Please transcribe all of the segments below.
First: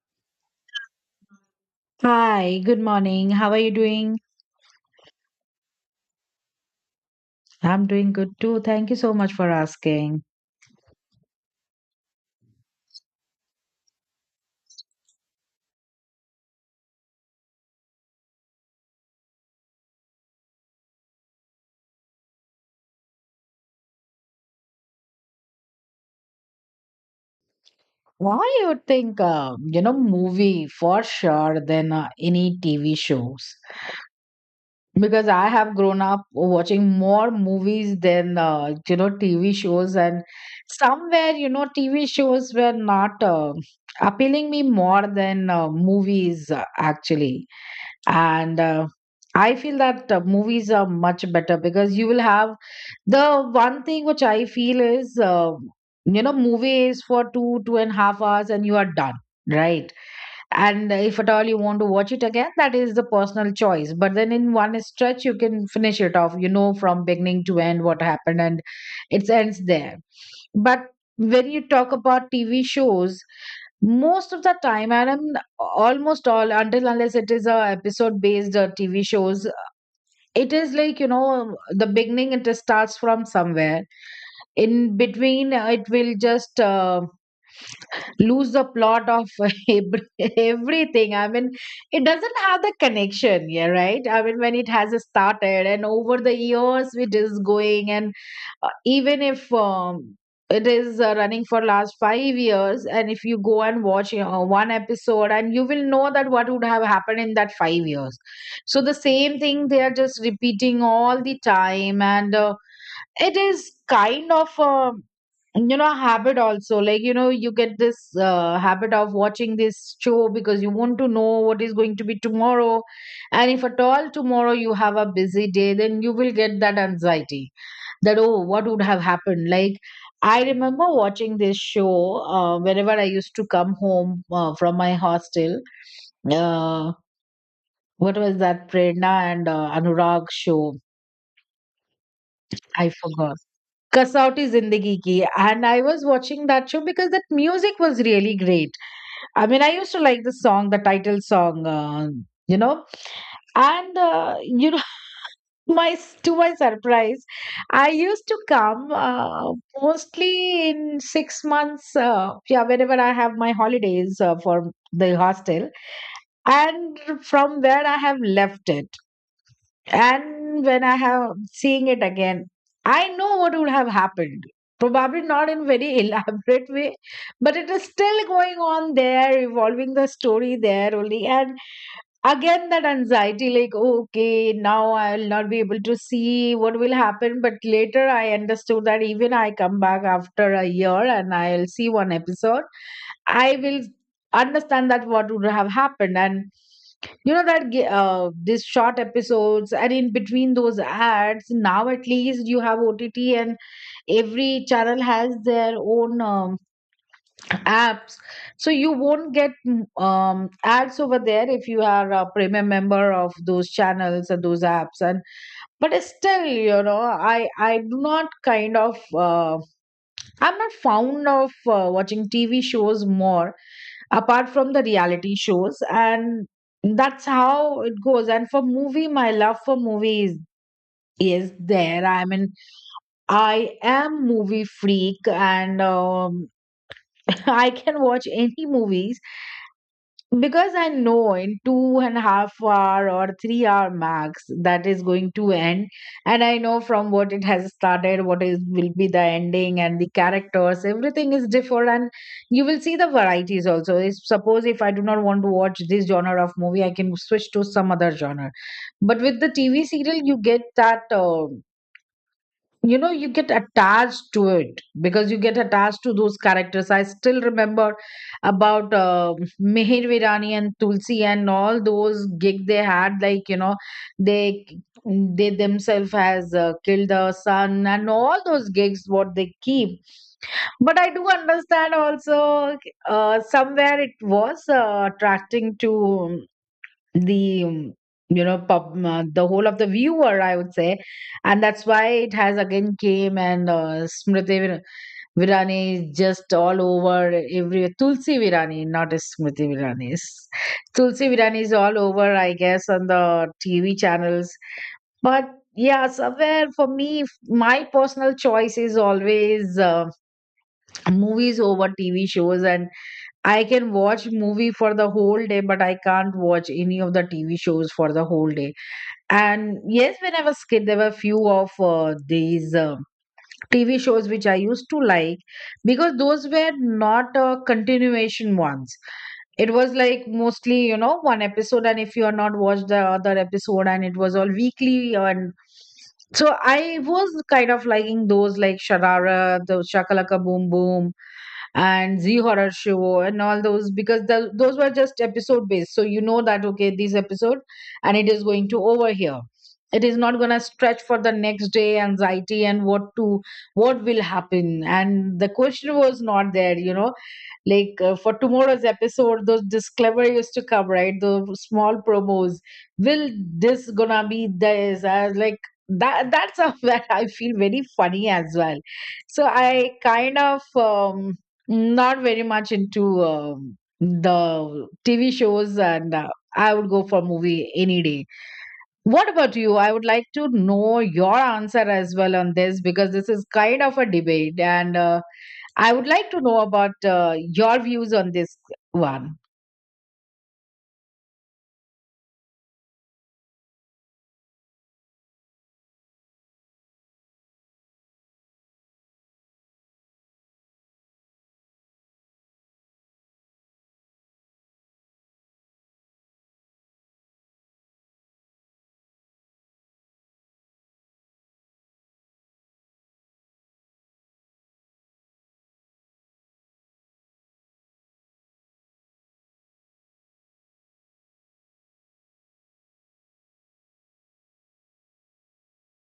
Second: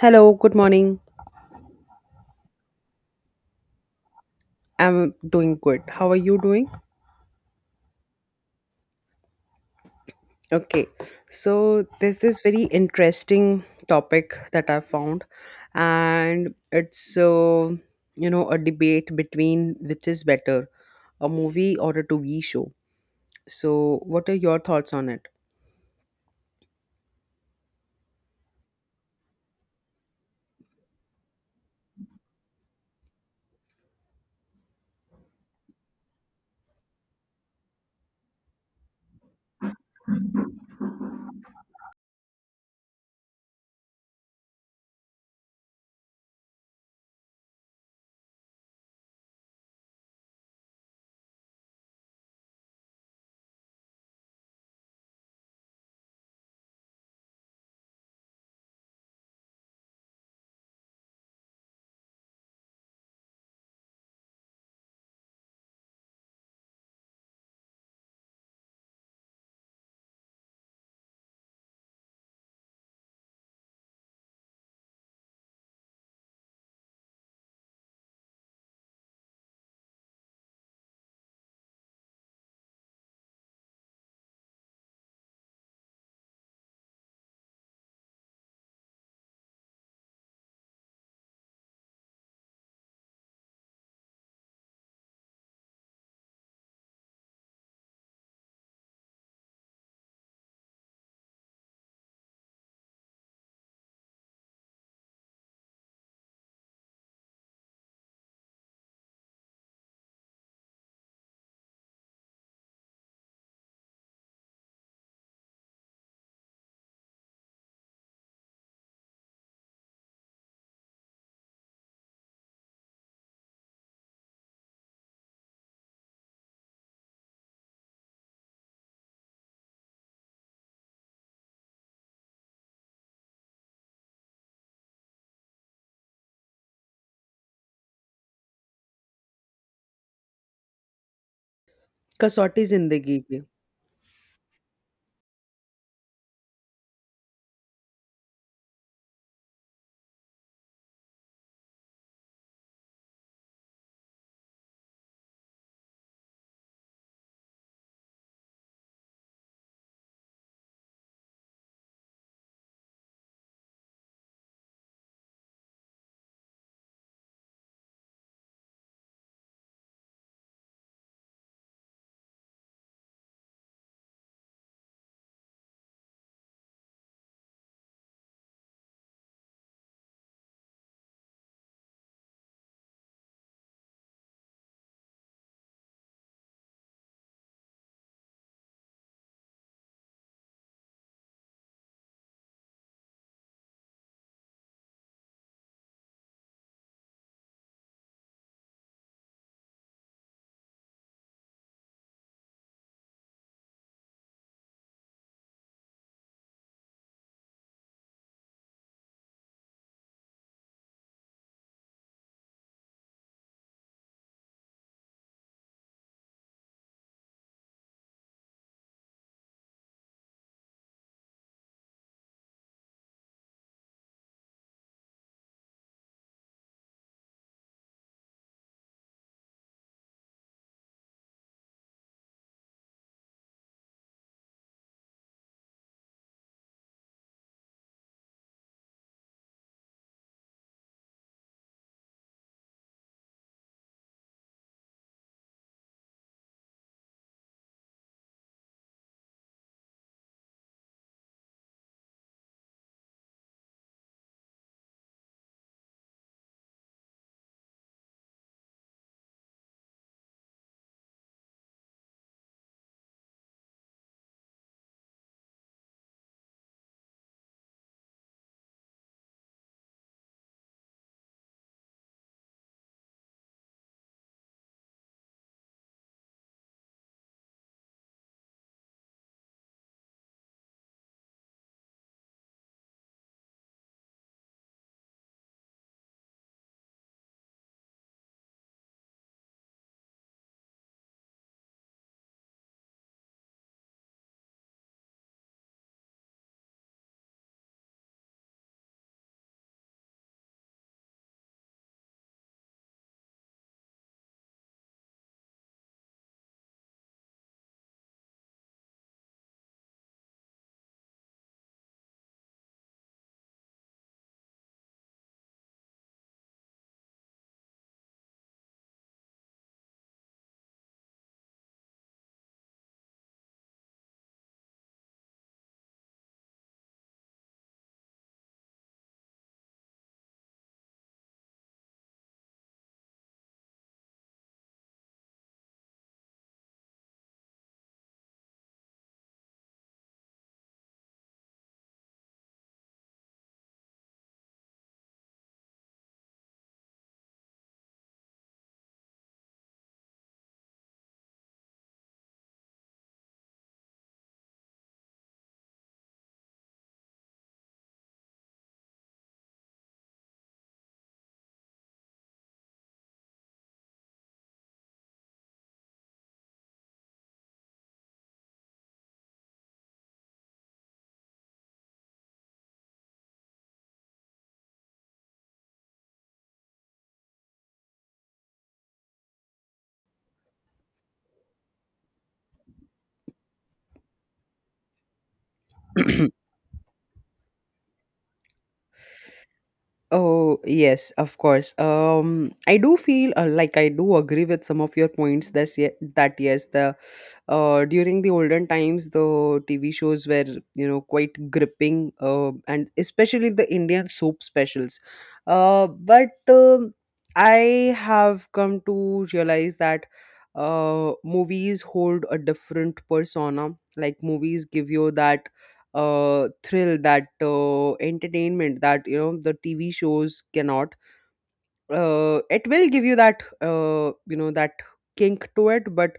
Hello, good morning. Hi, good morning. How are you doing? I'm doing good. How are you doing? I'm doing good too. Thank you so much for asking. Okay. So, there's this very interesting topic that I found, and it's a debate between which is better, a movie or a TV show. So, what are your thoughts on it? Why you think movie for sure than any TV shows? Because I have grown up watching more movies than TV shows, and somewhere TV shows were not appealing me more than movies actually, and I feel that movies are much better because you will have. The one thing which I feel is, movie is for two, 2.5 hours and you are done, right? And if at all you want to watch it again, that is the personal choice. But then in one stretch, you can finish it off, from beginning to end what happened, and it ends there. But when you talk about TV shows, most of the time, and I'm almost all until unless it is a episode based TV shows, it is like, you know, the beginning it starts from somewhere in between, it will just lose the plot of everything, I mean, it doesn't have the connection, yeah, right, I mean, when it has started and over the years it is going. And even if it is running for last 5 years, and if you go and watch, you know, one episode, and you will know that what would have happened in that 5 years. So the same thing they are just repeating all the time. And it is kind of you know, habit also, like, you know, you get this habit of watching this show because you want to know what is going to be tomorrow. And if at all tomorrow you have a busy day, then you will get that anxiety that, oh, what would have happened. Like, I remember watching this show whenever I used to come home from my hostel. Uh, what was that Prerna and Anurag show? कसौटी I जिंदगी forgot. की Kasauti Zindagi Ki. And I was watching that show because that music was really great. I mean, I used to like the song, the title song, you know. And, my to my surprise, I used to come mostly in 6 months, yeah, whenever I have my holidays for the hostel. And from where I have left it. And when I have seeing it again, I know what would have happened. Probably not in very elaborate way, but it is still going on there, evolving the story there only. And again that anxiety, like, okay, now I'll not be able to see what will happen, but later I understood that even I come back after a year and I'll see one episode, I will understand that what would have happened. And you know that these short episodes and in between those ads. Now at least you have OTT, and every channel has their own apps, so you won't get ads over there if you are a premium member of those channels and those apps. And but still, you know, I do not kind of I'm not fond of watching TV shows more, apart from the reality shows, and that's how it goes. And for movie, my love for movies is there, I mean, I am movie freak. And I can watch any movies because I know in 2.5 hour or 3 hour max that is going to end, and I know from what it has started, what is will be the ending, and the characters, everything is different, and you will see the varieties also. If, suppose, if I do not want to watch this genre of movie, I can switch to some other genre. But with the TV serial, you get that. You get attached to it because you get attached to those characters. I still remember about Meher Virani and Tulsi and all those gig they had, like, you know, they they themselves has killed the son and all those gigs what they keep. But I do understand also, somewhere it was attracting to the you know the whole of the viewer, I would say. And that's why it has again came, and Virani is just all over. Every Tulsi Virani, not as Smriti Virani is. Tulsi Virani is all over, I guess, on the TV channels. But yeah, somewhere for me, my personal choice is always movies over TV shows. And I can watch movie for the whole day, but I can't watch any of the TV shows for the whole day. And yes, when I was kid, there were few of these TV shows which I used to like because those were not continuation ones. It was like mostly, you know, one episode, and if you are not watched the other episode, and it was all weekly, and so I was kind of liking those, like Sharara, the Shakalaka Boom Boom, and Z horror show and all those, because the, those were just episode based. So you know that, okay, this episode, and it is going to over here. It is not gonna stretch for the next day anxiety, and what will happen. And the question was not there, you know, like, for tomorrow's episode those disclaimer used to come, right, the small promos will this gonna be this, I was like, that's something that I feel very funny as well. So I kind of not very much into the TV shows, and I would go for movie any day. What about you? I would like to know your answer as well on this because this is kind of a debate, and I would like to know about your views on this one. Oh, yes, of course. I do feel like I do agree with some of your points that yes, the during the olden times, the TV shows were, you know, quite gripping, and especially the Indian soap specials. But I have come to realize that movies hold a different persona. Like movies give you that thrill, that entertainment that you know the TV shows cannot. It will give you that you know that kink to it, but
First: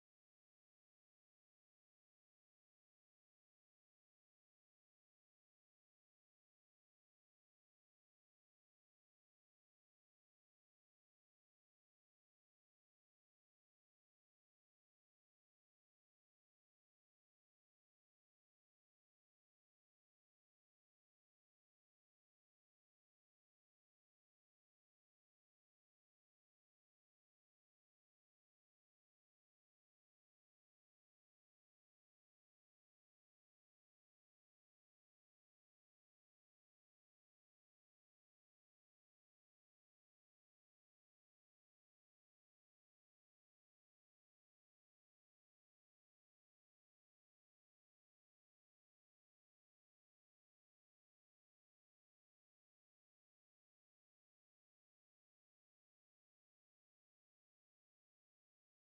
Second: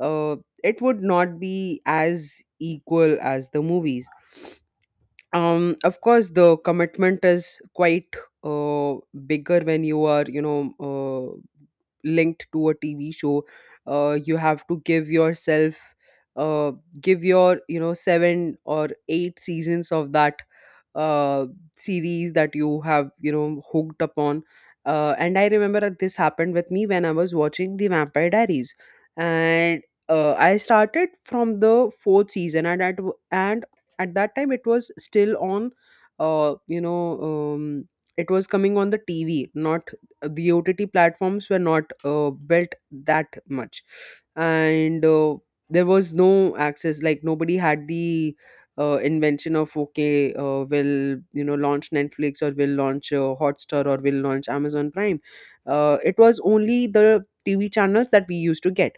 uh, it would not be as equal as the movies. Of course, the commitment is quite uh, bigger when you are, you know, linked to a tv show. You have to give yourself uh, give your you know, seven or eight seasons of that uh, series that you have, you know, hooked upon. And I remember that this happened with me when I was watching The Vampire Diaries, and I started from the fourth season , and at that time it was still on. You know, it was coming on the tv, not the ott platforms were not built that much. And there was no access, like nobody had the invention of, okay, will you know launch Netflix or will launch Hotstar or will launch Amazon Prime. It was only the tv channels that we used to get.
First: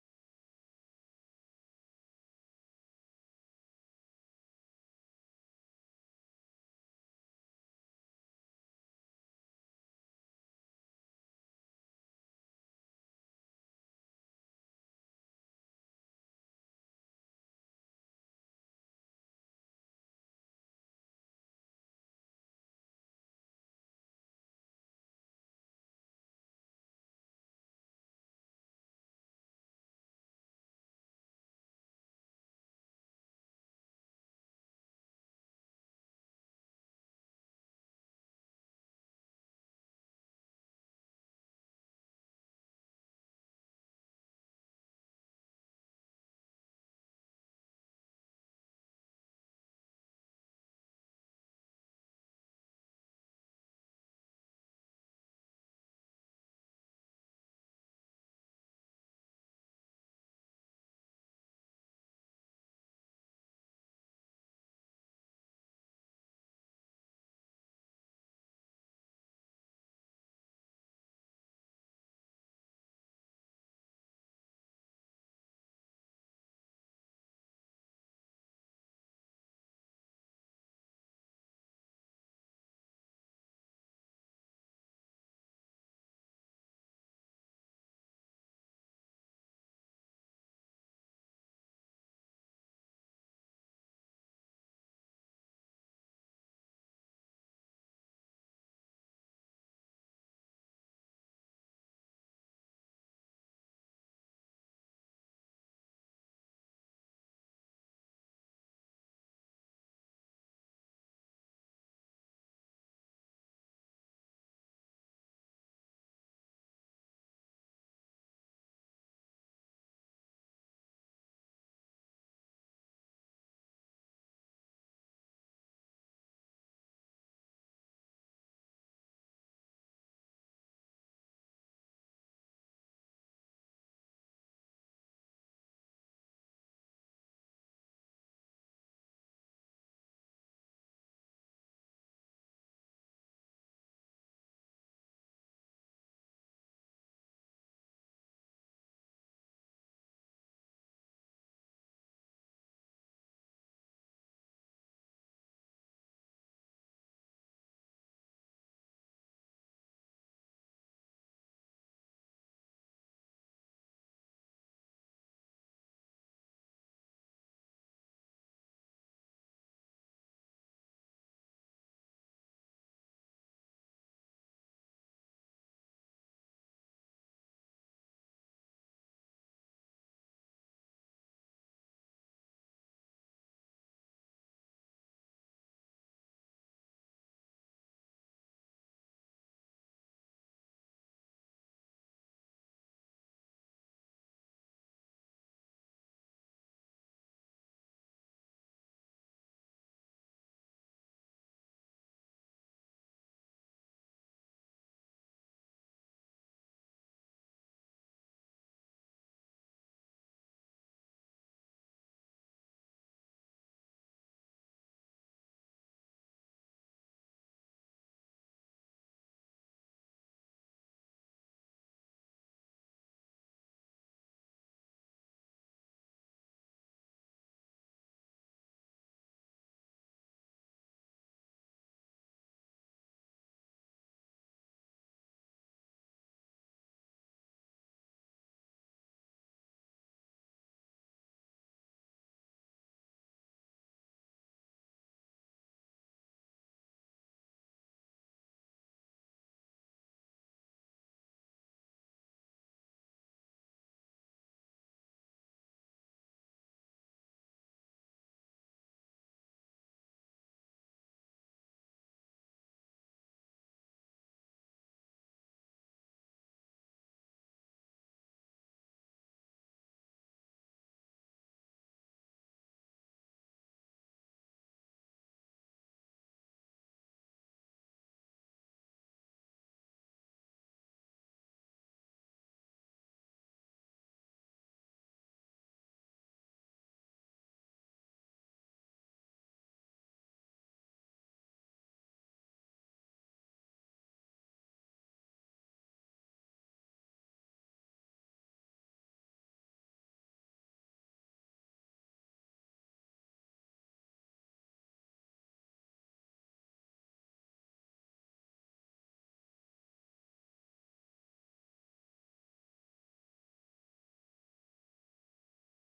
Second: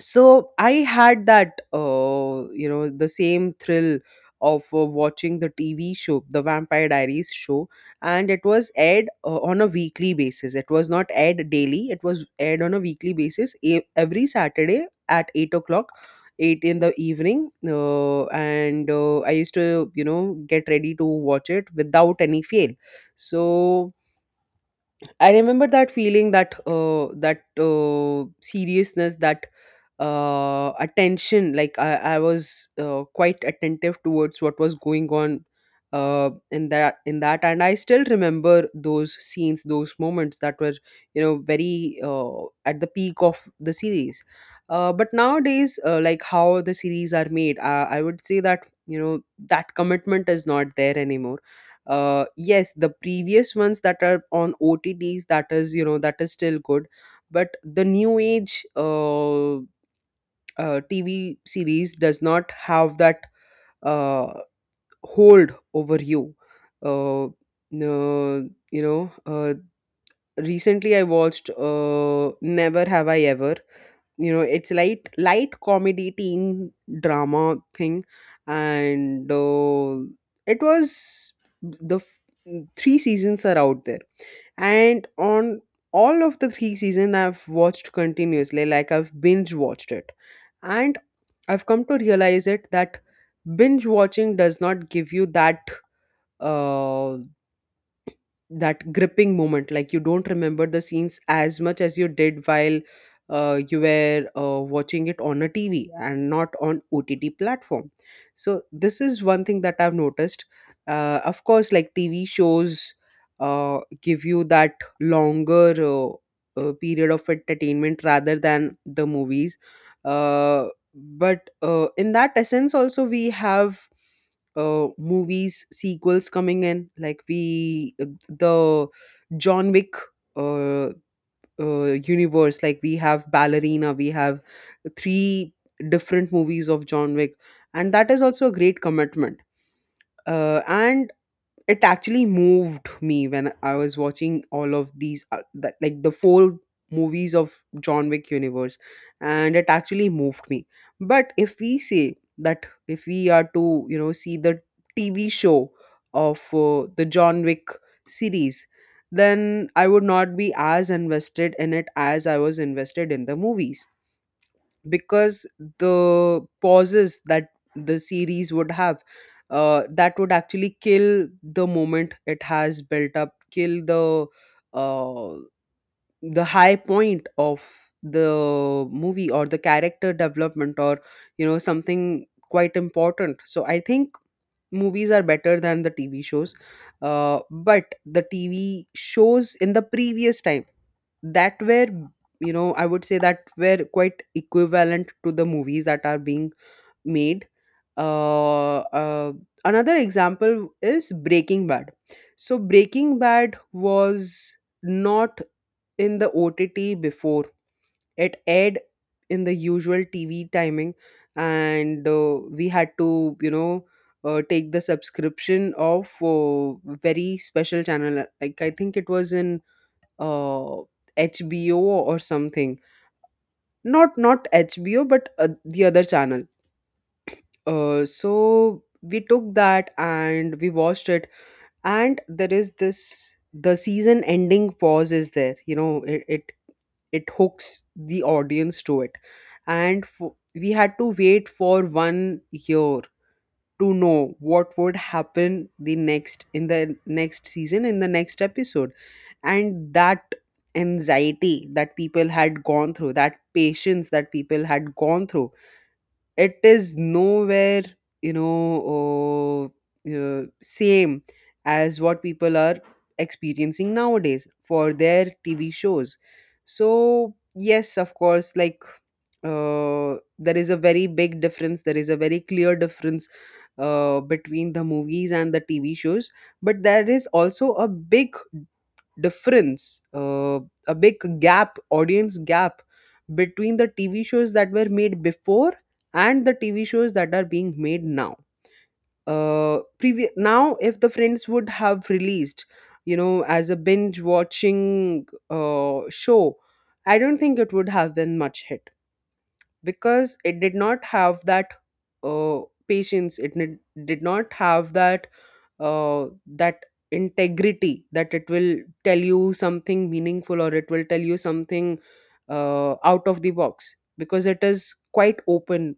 So I had that you know, the same thrill of watching the tv show, the Vampire Diaries show. And it was aired on a weekly basis. It was not aired daily. It was aired on a weekly basis, every Saturday at 8 o'clock, 8 in the evening. And I used to, you know, get ready to watch it without any fail. So I remember that feeling, that seriousness, that attention. I was quite attentive towards what was going on in that. And I still remember those scenes, those moments that were, you know, very at the peak of the series. But nowadays, like how the series are made, I would say that, you know, that commitment is not there anymore. Yes, the previous ones that are on otts, that is, you know, that is still good. But the new age TV series does not have that uh, hold over you. Uh, no, you know, Recently I watched Never Have I Ever. You know, it's light, light comedy teen drama thing. And it was the f- three seasons are out there, and on all of the three season I've watched continuously, like I've binge watched it. And I've come to realize it that binge watching does not give you that uh, that gripping moment. Like you don't remember the scenes as much as you did while you were watching it on a tv and not on ott platform. So this is one thing that I've noticed. Of course, like tv shows give you that longer period of entertainment rather than the movies. Uh, but In that essence also, we have movies sequels coming in, like we the John Wick uh, universe. Like we have Ballerina, we have three different movies of John Wick, and that is also a great commitment. And it actually moved me when I was watching all of these, that, like the four movies of John Wick universe, and it actually moved me. But if we say that if we are to, you know, see the TV show of the John Wick series, then I would not be as invested in it as I was invested in the movies, because the pauses that the series would have, that would actually kill the moment it has built up, kill uh, the high point of the movie or the character development, or, you know, something quite important. So I think movies are better than the tv shows. But the tv shows in the previous time that were, you know, I would say, that were quite equivalent to the movies that are being made. uh, uh, Another example is Breaking Bad. So Breaking Bad was not in the ott before. It aired in the usual tv timing, and we had to, you know, take the subscription of very special channel. Like I think it was in uh, HBO or something. Not HBO, but the other channel. So we took that and we watched it. And there is this, the season ending pause is there. You know, it hooks the audience to it. And we had to wait for 1 year to know what would happen the next, in the next season, in the next episode. And that anxiety that people had gone through, that patience that people had gone through, it is nowhere, you know, same as what people are experiencing nowadays for their tv shows. So yes, of course, like there is a very big difference, there is a very clear difference between the movies and the tv shows. But there is also a big difference, a big gap, audience gap between the TV shows that were made before and the TV shows that are being made now. Now, if the Friends would have released, you know, as a binge watching show, I don't think it would have been much hit, because it did not have that uh, patience. It did not have that uh, that integrity that it will tell you something meaningful, or it will tell you something out of the box. Because it is quite open,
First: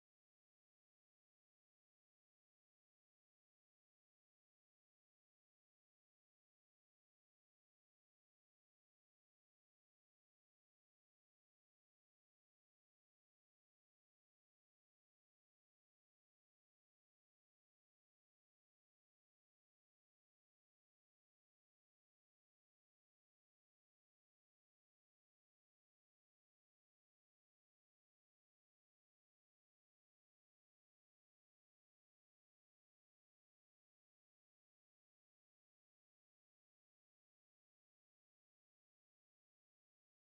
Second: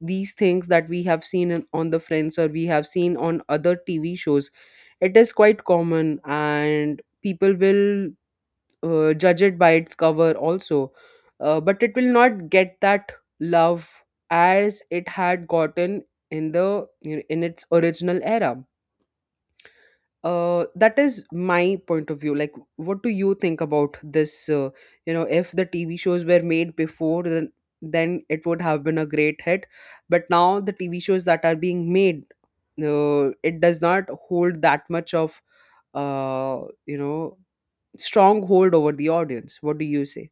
these things that we have seen in, on the Friends, or we have seen on other tv shows, it is quite common. And people will judge it by its cover also. But it will not get that love as it had gotten in the, you know, in its original era. That is my point of view. Like what do you think about this? You know, if the tv shows were made before, then it would have been a great hit. But now the tv shows that are being made, it does not hold that much of uh, you know strong hold over the audience. What do you say?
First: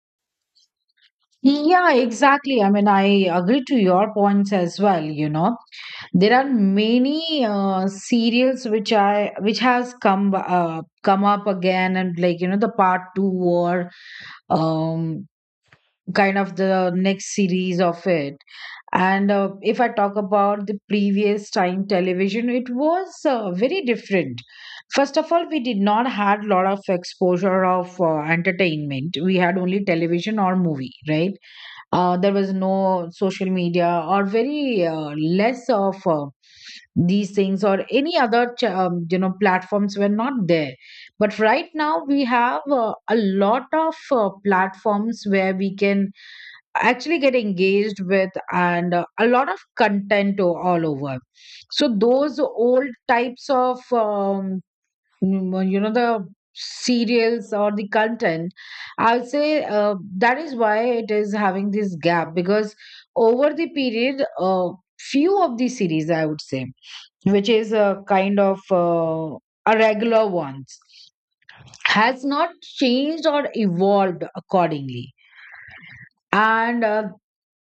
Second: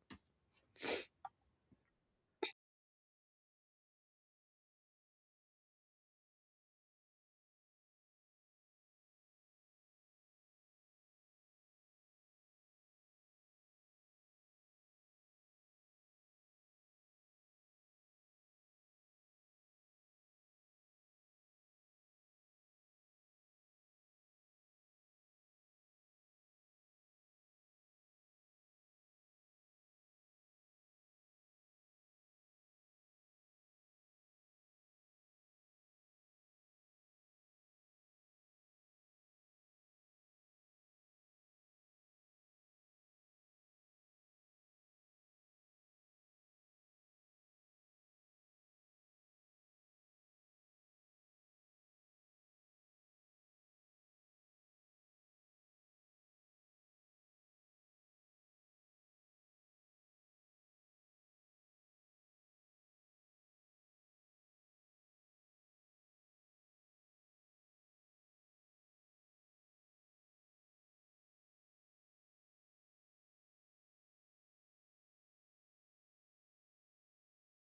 Yeah, exactly. I mean, I agree to your points as well. There are many serials which I which has come up again, and, like, you know, the part two or um, kind of the next series of it. And if I talk about the previous time television, it was very different. First of all, we did not had lot of exposure of entertainment. We had only television or movie, right? There was no social media, or very less of these things, or any other you know, platforms were not there. But right now we have a lot of platforms where we can actually get engaged with, and a lot of content all over. So those old types of well, you know, the serials or the content, I would say, that is why it is having this gap, because over the period few of the series, I would say, which is a kind of a regular ones, has not changed or evolved accordingly. And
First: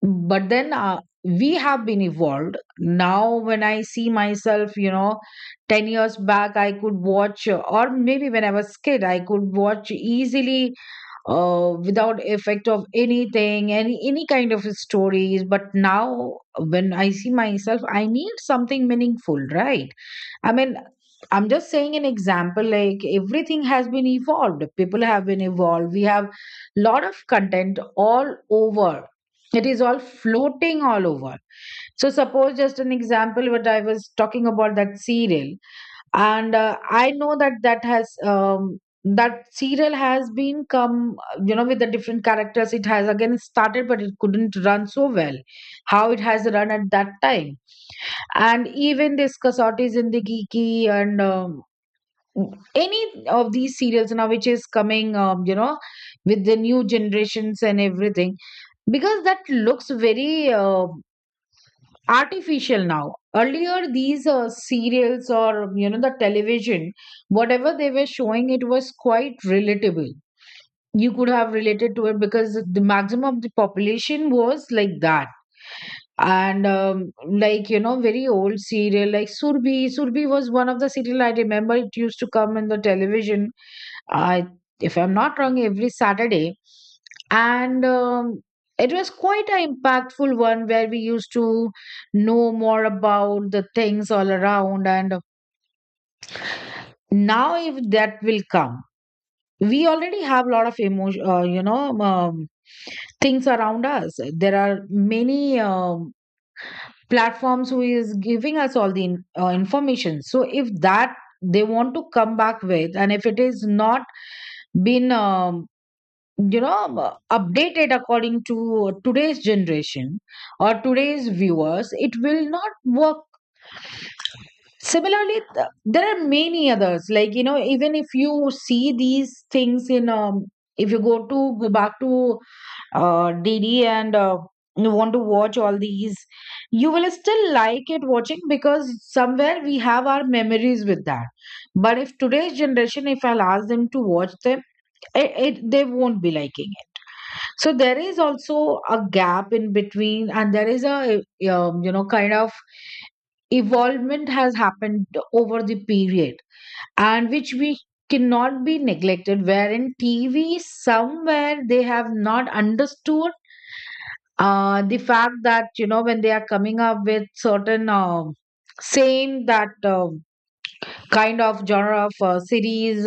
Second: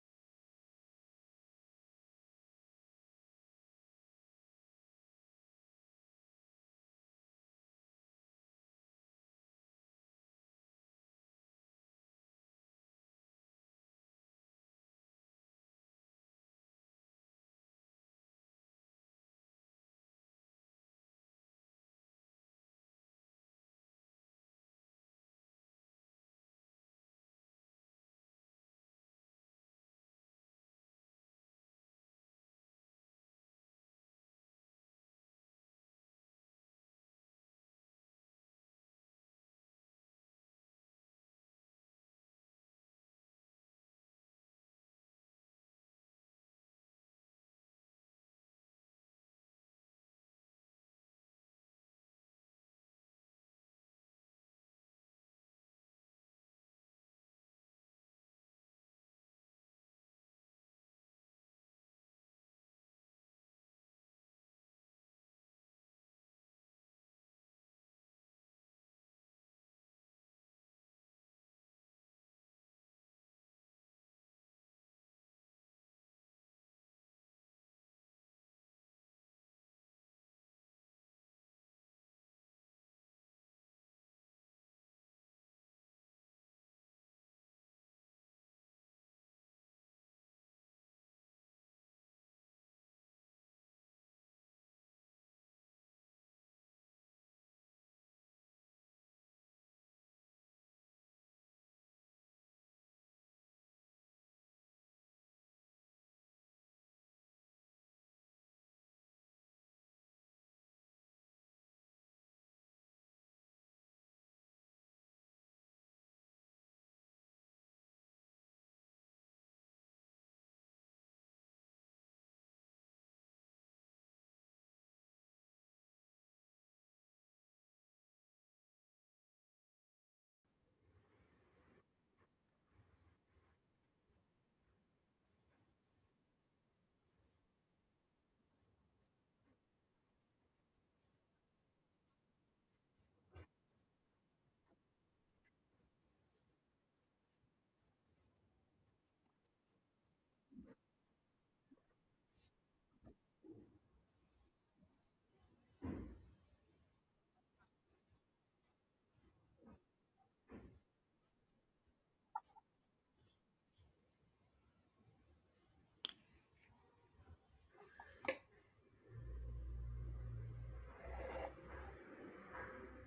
but then we have been evolved. Now when I see myself, you know, 10 years back I could watch, or maybe when I was kid I could watch easily without effect of anything, any kind of stories. But now when I see myself, I need something meaningful, right? I mean, I'm just saying an example, like, everything has been evolved. People have been evolved. We have lot of content all over. It is all floating all over. So, suppose just an example what I was talking about, that serial, and I know that that has, that serial has been come you know, with the different characters. It has again started, but it couldn't run so well. How it has run at that time, and even this Kasauti Zindagi Ki, and any of these serials now which is coming, you know, with the new generations and everything, because that looks very artificial now. Earlier these serials, or you know, the television, whatever they were showing, it was quite relatable. You could have related to it because the maximum of the population was like that. And like, you know, very old serial, like Surbhi, was one of the serial I remember. It used to come in the television, I if I'm not wrong, every Saturday. And it was quite an impactful one where we used to know more about the things all around. And now if that will come, we already have a lot of emotion, things around us. There are many platforms who is giving us all the information. So if that they want to come back with, and if it is not been updated according to today's generation or today's viewers, it will not work. Similarly, there are many others. Like, you know, even if you see these things if you go back to DD, and you want to watch all these, you will still like it watching because somewhere we have our memories with that. But if today's generation, if I'll ask them to watch them, they won't be liking. So there is also a gap in between, and there is a you know, kind of evolvement has happened over the period, and which we cannot be neglected. Wherein TV, somewhere they have not understood the fact that, you know, when they are coming up with certain same, that kind of genre of series